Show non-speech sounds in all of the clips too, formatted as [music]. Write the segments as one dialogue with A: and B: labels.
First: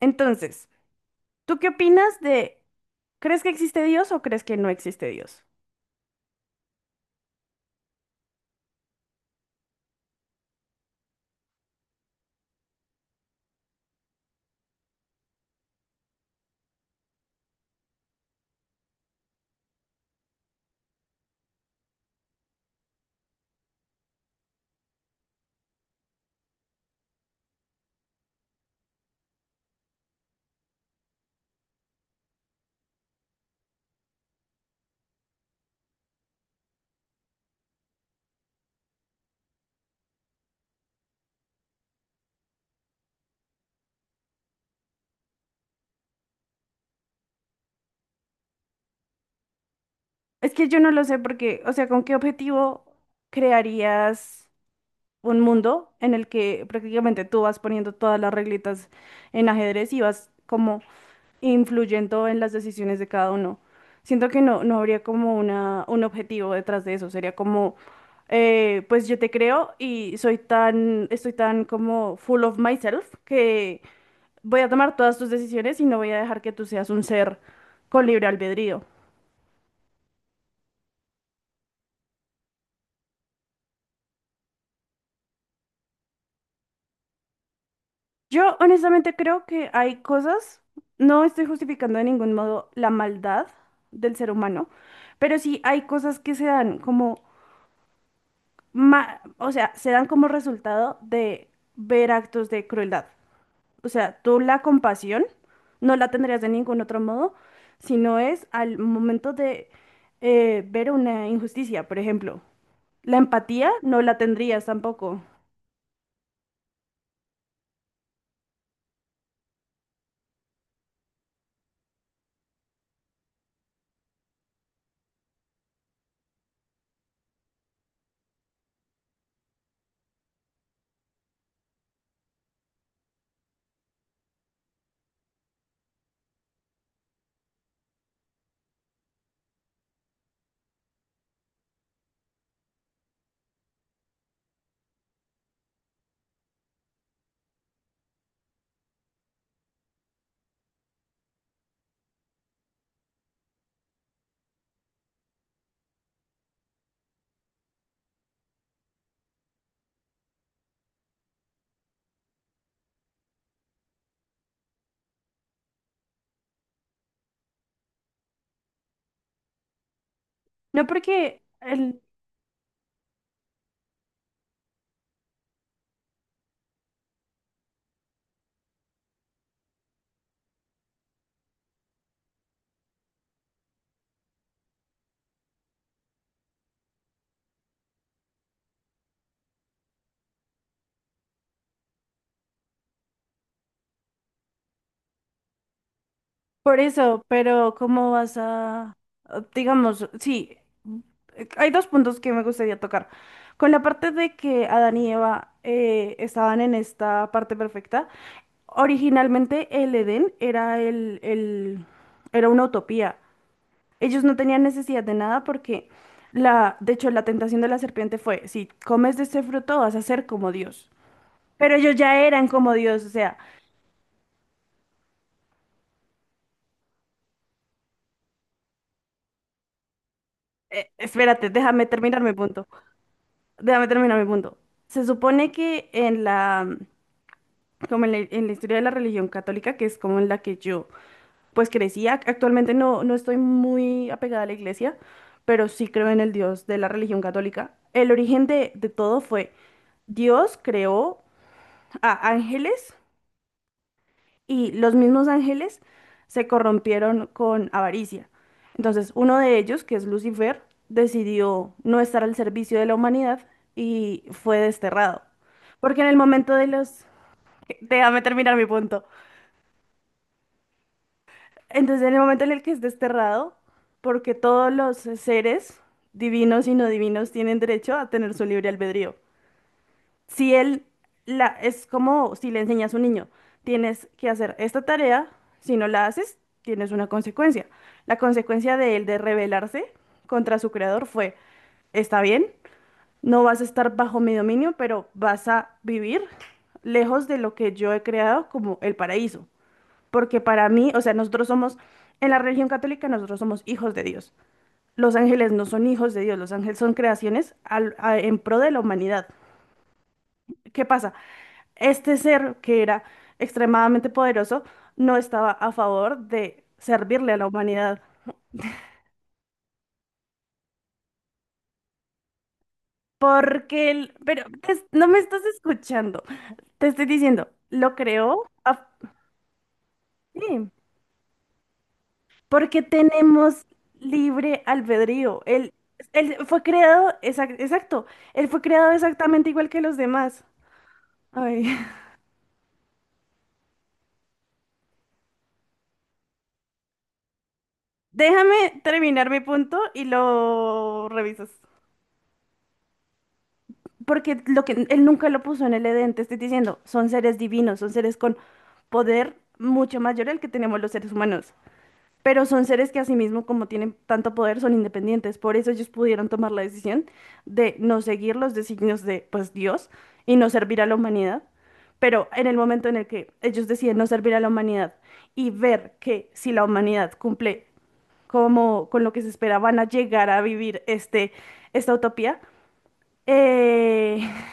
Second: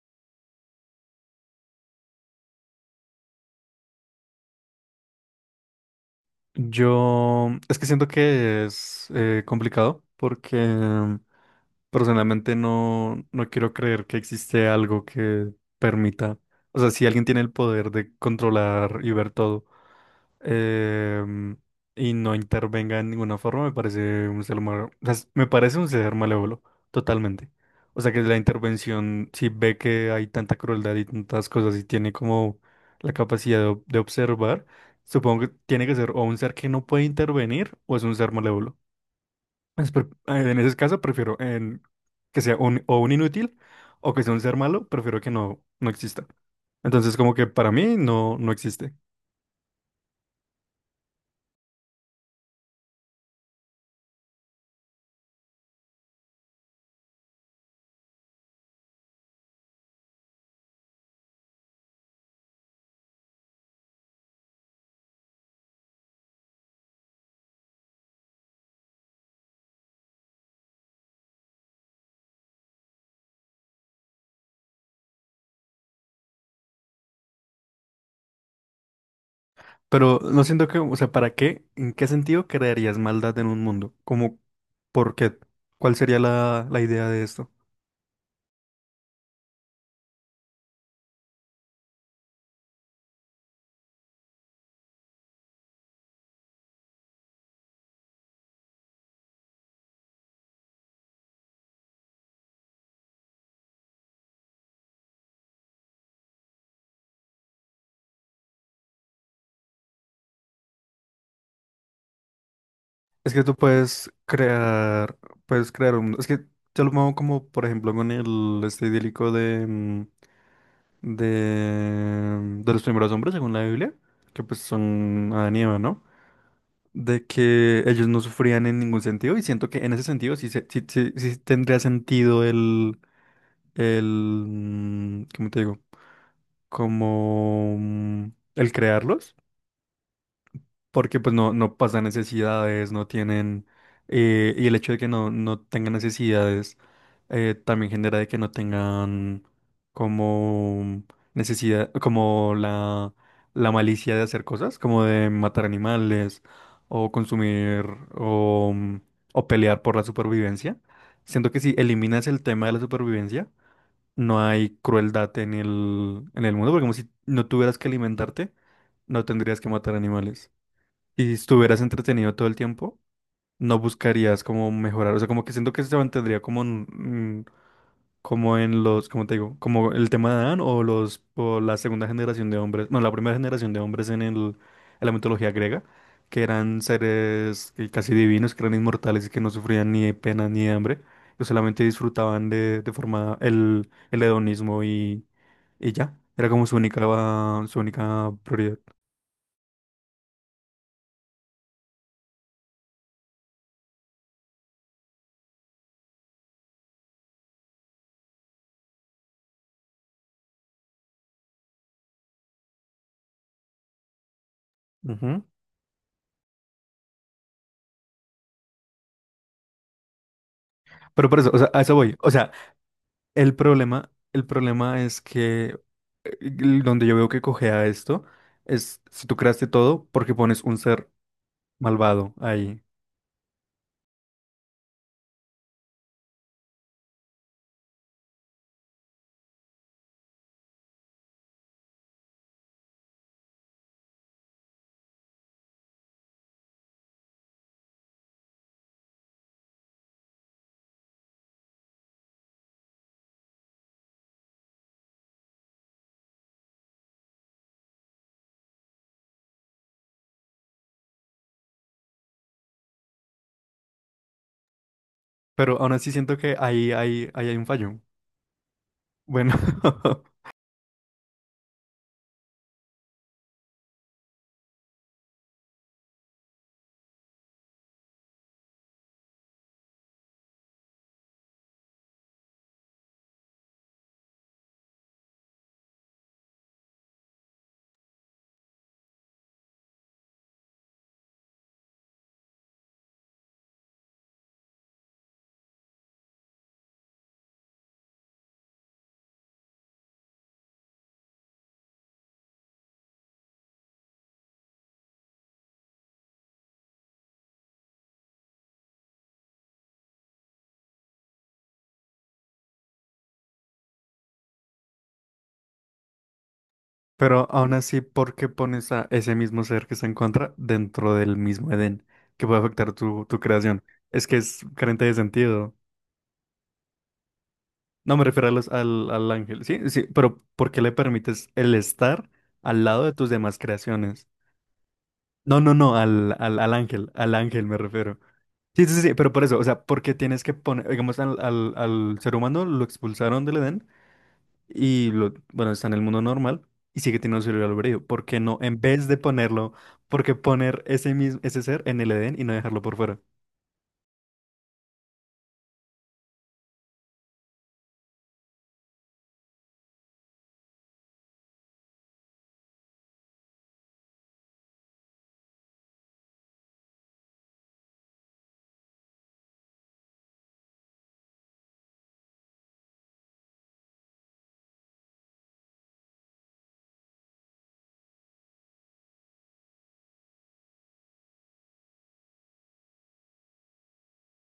A: Entonces, ¿tú qué opinas de, ¿crees que existe Dios o crees que no existe Dios?
B: Yo es que siento que es complicado porque personalmente no quiero creer que existe algo que permita, o sea, si alguien tiene el poder de controlar y ver todo em, y no intervenga en ninguna forma, me parece un ser malo, me parece un ser malévolo, totalmente. O sea, que la intervención, si ve que hay tanta crueldad y tantas cosas y tiene como la capacidad de observar. Supongo que tiene que ser o un ser que no puede intervenir o es un ser malévolo. En ese caso prefiero en que sea un, o un inútil o que sea un ser malo, prefiero que no exista. Entonces como que para mí no existe.
A: Es que yo no lo sé porque, o sea, ¿con qué objetivo crearías un mundo en el que prácticamente tú vas poniendo todas las reglitas en ajedrez y vas como influyendo en las decisiones de cada uno? Siento que no habría como una, un objetivo detrás de eso, sería como, pues yo te creo y soy tan, estoy tan como full of myself que voy a tomar todas tus decisiones y no voy a dejar que tú seas un ser con libre albedrío.
B: Pero no siento que, o sea, ¿para qué? ¿En qué sentido crearías maldad en un mundo? Como, ¿por qué? ¿Cuál sería la idea de esto?
A: Yo honestamente creo que hay cosas, no estoy justificando de ningún modo la maldad del ser humano, pero sí hay cosas que se dan como, o sea, se dan como resultado de ver actos de crueldad. O sea, tú la compasión no la tendrías de ningún otro modo, sino es al momento de ver una injusticia, por ejemplo. La
B: Es que tú
A: empatía no la tendrías tampoco.
B: puedes crear un mundo. Es que yo lo pongo como, por ejemplo, con el este idílico de... de los primeros hombres, según la Biblia, que pues son Adán y Eva, ¿no? De que ellos no sufrían en ningún sentido y siento que en ese sentido sí, sí tendría sentido el, ¿cómo te digo? Como mm, el crearlos. Porque pues no pasan necesidades, no tienen, y el hecho de que no tengan necesidades también genera de que no tengan como necesidad, como la malicia de hacer cosas, como de matar animales o consumir o, o pelear por la supervivencia. Siento que si eliminas el tema de la supervivencia, no hay crueldad en el mundo, porque como si no tuvieras que alimentarte, no tendrías que matar animales
A: No
B: y si
A: porque
B: estuvieras
A: el,
B: entretenido todo el tiempo, no buscarías como mejorar. O sea, como que siento que se mantendría como en, mm, como en los, como te digo, como el tema de Adán o los o la segunda generación de hombres, bueno, la primera generación de hombres en el, en la mitología griega, que eran seres casi divinos, que eran inmortales y que no sufrían ni de pena ni hambre, que solamente disfrutaban de forma el hedonismo y ya. Era como
A: por eso, pero
B: su única prioridad.
A: digamos, sí, hay dos puntos que me gustaría tocar. Con la parte de que Adán y Eva estaban en esta parte perfecta, originalmente el Edén era era una utopía. Ellos no tenían necesidad de
B: Ujú.
A: nada porque de hecho, la tentación de la serpiente fue, si comes de este fruto vas a ser como Dios.
B: Pero por eso, o sea, a
A: Pero
B: eso
A: ellos
B: voy.
A: ya
B: O sea,
A: eran como Dios, o sea,
B: el problema, el problema es que donde yo veo que cojea esto es si tú creaste todo porque pones un ser
A: Espérate, déjame terminar
B: malvado
A: mi punto.
B: ahí.
A: Déjame terminar mi punto. Se supone que como en la historia de la religión católica, que es como en la que yo pues crecía, actualmente no estoy muy apegada a la iglesia, pero sí creo en el Dios de la religión católica. El origen de todo fue Dios creó a ángeles y los mismos ángeles se corrompieron con avaricia. Entonces, uno de ellos, que es Lucifer, decidió no estar al servicio de la humanidad y fue desterrado.
B: Pero aún
A: Porque
B: así
A: en el
B: siento que
A: momento de los...
B: ahí hay un fallo.
A: Déjame terminar mi punto.
B: Bueno, [laughs]
A: Entonces, en el momento en el que es desterrado, porque todos los seres, divinos y no divinos, tienen derecho a tener su libre albedrío. Si él es como si le enseñas a un niño, tienes que hacer esta tarea, si no la haces, tienes una consecuencia. La consecuencia de él de rebelarse contra su creador fue, está bien, no vas a estar bajo mi dominio, pero vas a vivir lejos de lo que yo he creado como el paraíso. Porque para mí, o sea, nosotros somos, en la religión católica, nosotros somos hijos de Dios. Los ángeles no son hijos de Dios, los ángeles son creaciones en pro de la humanidad. ¿Qué pasa? Este ser que era extremadamente poderoso no estaba a favor de servirle a
B: pero
A: la
B: aún así,
A: humanidad.
B: ¿por qué pones a ese mismo ser que se encuentra dentro del mismo Edén que puede afectar tu creación?
A: Porque él,
B: Es que
A: pero
B: es carente
A: no
B: de
A: me estás
B: sentido.
A: escuchando, te estoy diciendo,
B: No me refiero a al ángel, sí, sí, pero ¿por
A: sí,
B: qué le permites el estar al
A: porque
B: lado de tus demás
A: tenemos
B: creaciones?
A: libre albedrío.
B: No, no,
A: Él,
B: no,
A: él fue creado,
B: al ángel me
A: exacto,
B: refiero.
A: él fue
B: Sí,
A: creado
B: sí, sí, pero por
A: exactamente
B: eso, o
A: igual que
B: sea,
A: los
B: porque tienes
A: demás.
B: que poner, digamos,
A: Ay. [laughs]
B: al ser humano lo expulsaron del Edén y lo, bueno, está en el mundo normal y sigue teniendo su libre albedrío. ¿Por qué no? En
A: Déjame
B: vez de
A: terminar mi
B: ponerlo,
A: punto y
B: ¿por qué poner
A: lo
B: ese mismo,
A: revisas.
B: ese ser en el Edén y no dejarlo por fuera?
A: Porque lo que él nunca lo puso en el Edén, te estoy diciendo, son seres divinos, son seres con poder mucho mayor al que tenemos los seres humanos, pero son seres que asimismo, como tienen tanto poder, son independientes, por eso ellos pudieron tomar la decisión de no seguir los designios de, pues, Dios y no servir a la humanidad, pero en el momento en el que ellos deciden no servir a la humanidad y ver que si la humanidad cumple como con lo que se espera, van a llegar a vivir esta utopía, eh,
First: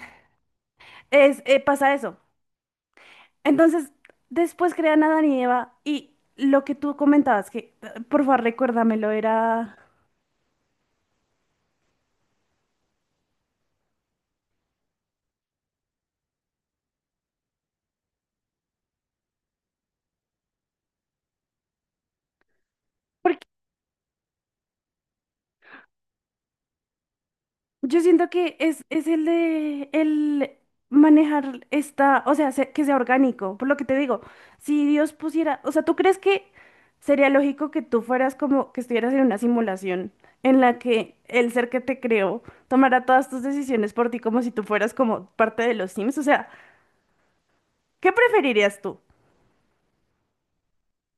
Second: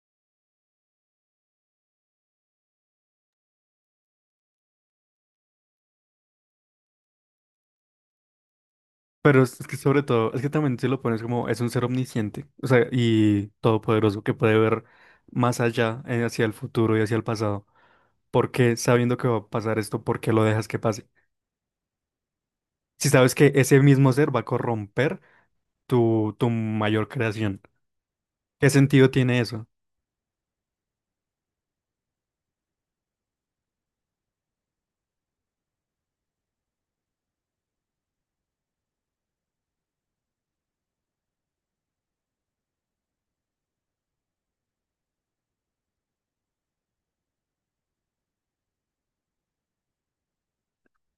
A: pasa eso. Entonces, después crean a Adán y Eva y lo que tú comentabas, que por favor recuérdamelo,
B: Pero es
A: era...
B: que sobre todo, es que también si lo pones como, es un ser omnisciente, o sea, y todopoderoso que puede ver más allá, hacia el futuro y hacia el pasado. ¿Por qué, sabiendo que va a pasar esto, por qué lo dejas que pase? Si sabes
A: Porque
B: que ese mismo ser va a corromper tu mayor creación.
A: yo siento que
B: ¿Qué
A: es
B: sentido
A: el
B: tiene eso?
A: de el manejar esta, o sea, que sea orgánico, por lo que te digo, si Dios pusiera, o sea, ¿tú crees que sería lógico que tú fueras como que estuvieras en una simulación en la que el ser que te creó tomara todas tus decisiones por ti como si tú fueras como parte de los Sims? O sea, ¿qué preferirías tú?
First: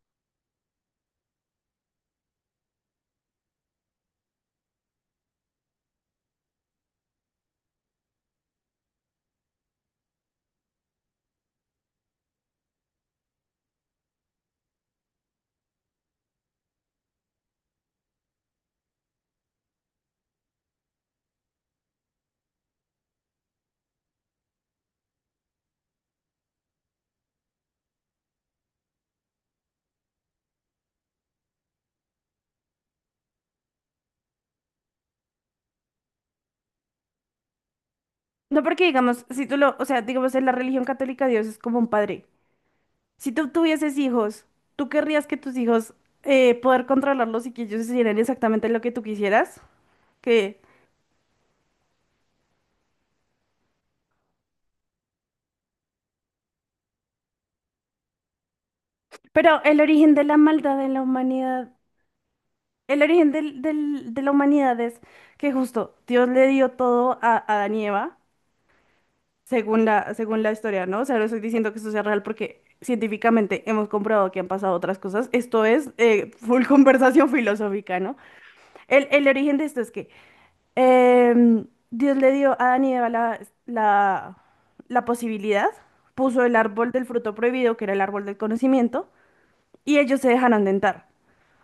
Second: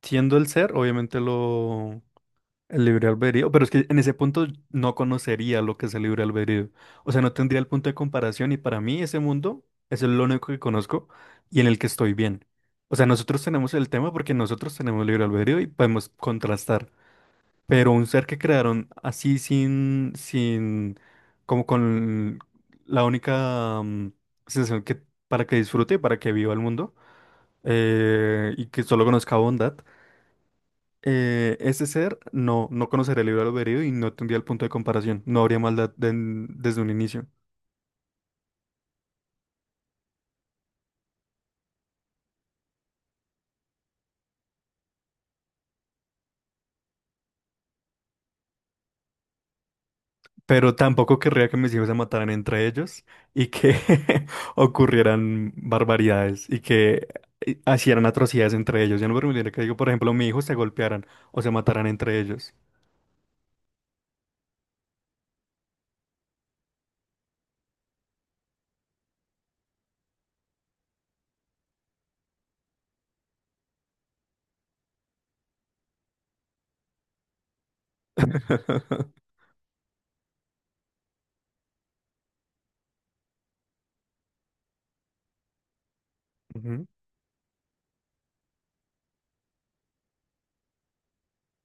B: Siendo el ser, obviamente lo el libre albedrío, pero es que en ese punto no conocería lo que es el libre albedrío. O sea, no tendría el punto de comparación y para mí ese mundo es el único que conozco y en el que estoy bien. O sea, nosotros tenemos el tema porque nosotros tenemos libre albedrío y podemos contrastar. Pero un ser que crearon así sin, como con la única sensación que para que disfrute y para que viva el mundo y que solo conozca bondad, ese ser no conocería el libre albedrío y no tendría el punto de comparación, no habría desde un inicio.
A: No, porque digamos, si tú lo, o sea, digamos, en la religión católica Dios es como un padre. Si tú tuvieses hijos, ¿tú querrías que tus hijos poder controlarlos y que ellos hicieran exactamente lo que tú quisieras? Que...
B: Pero tampoco querría que mis hijos se mataran entre ellos y que [laughs] ocurrieran barbaridades y que hicieran atrocidades entre ellos. Yo no permitiría que,
A: Pero
B: digo,
A: el
B: por ejemplo,
A: origen de
B: mi
A: la
B: hijo se
A: maldad en la
B: golpearan o se
A: humanidad,
B: mataran entre ellos.
A: el origen de la humanidad es que justo Dios le dio todo a Adán y Eva, según la historia, ¿no? O sea, no estoy diciendo que esto sea real porque científicamente hemos comprobado que han pasado otras cosas. Esto es full [laughs] conversación filosófica, ¿no?
B: [laughs]
A: El origen de esto es que Dios le dio a Adán y Eva la, la, la posibilidad, puso el
B: Ujú.
A: árbol del fruto prohibido, que era el árbol del conocimiento, y ellos se dejaron tentar,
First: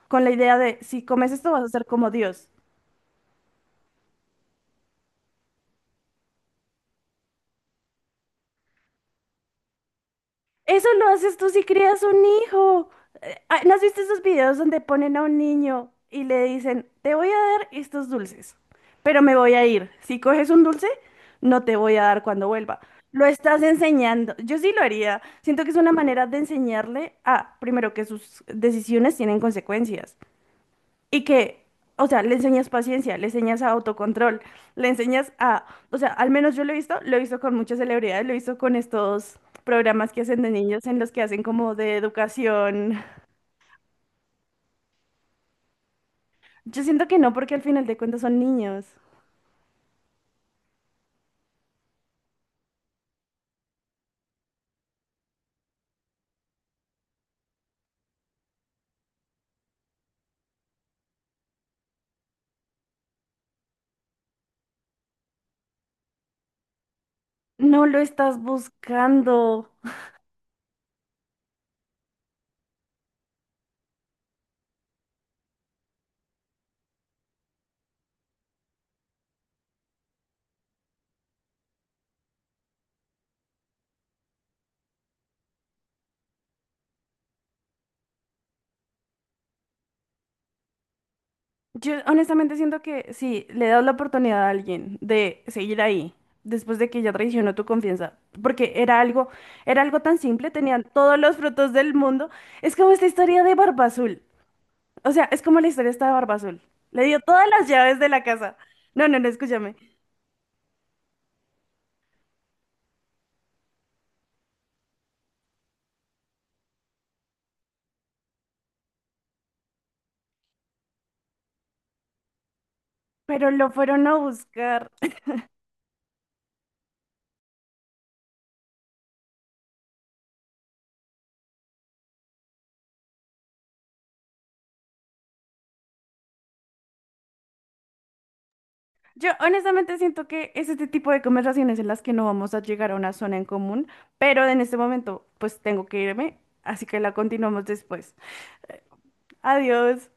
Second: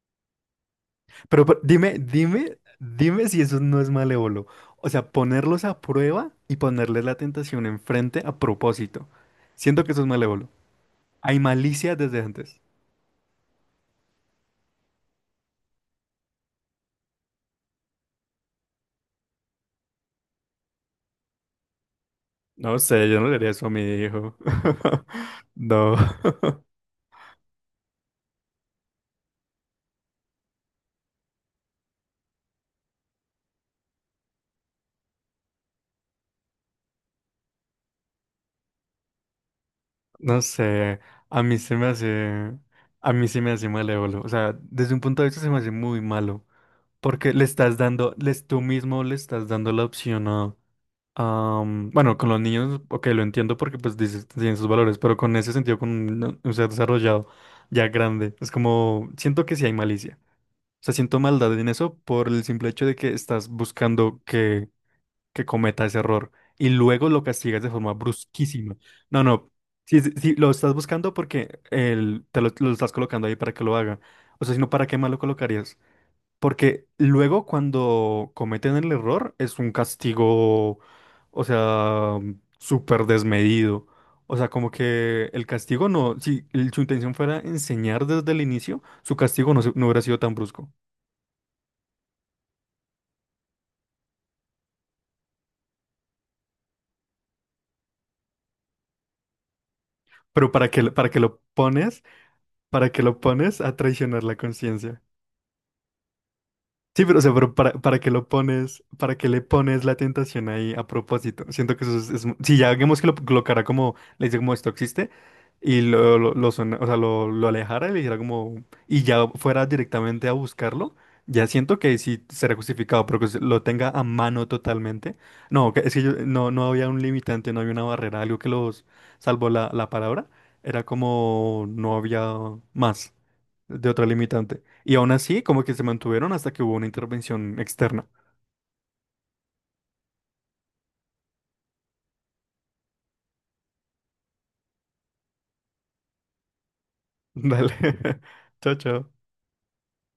A: con la idea de, si comes
B: Pero,
A: esto
B: pero
A: vas a ser
B: dime,
A: como Dios.
B: dime, dime si eso no es malévolo. O sea, ponerlos a prueba y ponerles la tentación enfrente a propósito. Siento que eso es malévolo.
A: Eso lo haces
B: Hay
A: tú si
B: malicia
A: crías
B: desde
A: un
B: antes.
A: hijo. ¿No has visto esos videos donde ponen a un niño y le dicen, te voy a dar estos dulces, pero me voy a ir? Si coges un dulce, no te voy a dar cuando
B: No
A: vuelva.
B: sé, yo
A: Lo
B: no le haría
A: estás
B: eso a mi
A: enseñando.
B: hijo.
A: Yo sí lo
B: [laughs]
A: haría. Siento que es una
B: No.
A: manera de enseñarle a, primero, que sus decisiones tienen consecuencias. Y que, o sea, le enseñas paciencia, le enseñas a autocontrol, le enseñas a, o sea, al menos yo lo he visto con muchas celebridades, lo he visto con estos programas que
B: No
A: hacen de niños en
B: sé,
A: los que
B: a
A: hacen
B: mí
A: como
B: se me
A: de
B: hace,
A: educación.
B: a mí se me hace malévolo. O sea, desde un punto de vista se me hace muy malo.
A: Yo siento que no,
B: Porque le
A: porque al
B: estás
A: final de
B: dando,
A: cuentas son
B: les, tú
A: niños.
B: mismo le estás dando la opción a, bueno, con los niños, ok, lo entiendo porque pues dices, tienen sus valores, pero con ese sentido, con un ser desarrollado ya grande, es como, siento que sí hay malicia. O sea, siento maldad en eso por el simple hecho de que estás buscando que cometa ese error y luego lo castigas de
A: No
B: forma
A: lo estás
B: brusquísima. No, no,
A: buscando.
B: si, si lo estás buscando porque el, te lo estás colocando ahí para que lo haga. O sea, si no, ¿para qué más lo colocarías? Porque luego cuando cometen el error es un castigo, o sea, súper desmedido. O sea, como que el castigo no, si el- su intención fuera enseñar desde el inicio, su castigo no, no hubiera sido tan brusco.
A: Yo honestamente siento que si le das la oportunidad a alguien de seguir ahí, después de que ya traicionó tu confianza, porque era algo tan simple,
B: Pero
A: tenían
B: para
A: todos
B: que
A: los
B: lo
A: frutos del
B: pones?
A: mundo. Es
B: ¿Para
A: como
B: que
A: esta
B: lo
A: historia de
B: pones a
A: Barba Azul.
B: traicionar la conciencia?
A: O sea, es como la historia esta de Barba Azul. Le
B: Sí,
A: dio
B: pero, o sea,
A: todas
B: pero
A: las llaves
B: para
A: de
B: qué
A: la
B: lo
A: casa.
B: pones,
A: No,
B: para
A: no, no,
B: qué le
A: escúchame.
B: pones la tentación ahí a propósito. Siento que eso es, si ya digamos que lo colocara como, le dice como esto existe, y o sea, lo alejara y le dijera como, y ya fuera directamente a buscarlo, ya siento que sí será justificado, pero que se
A: Pero
B: lo
A: lo
B: tenga a
A: fueron a
B: mano
A: buscar.
B: totalmente. No, que- es que yo, no había un limitante, no había una barrera, algo que los salvó la palabra, era como no había más de otra limitante. Y aún así, como que se mantuvieron hasta que hubo una intervención externa.
A: Yo honestamente siento que es este tipo de conversaciones en las que no vamos a llegar a una zona en común, pero en este momento pues tengo que irme, así que la
B: [laughs]
A: continuamos después.
B: Dale. [laughs] Chao, chao.
A: Adiós.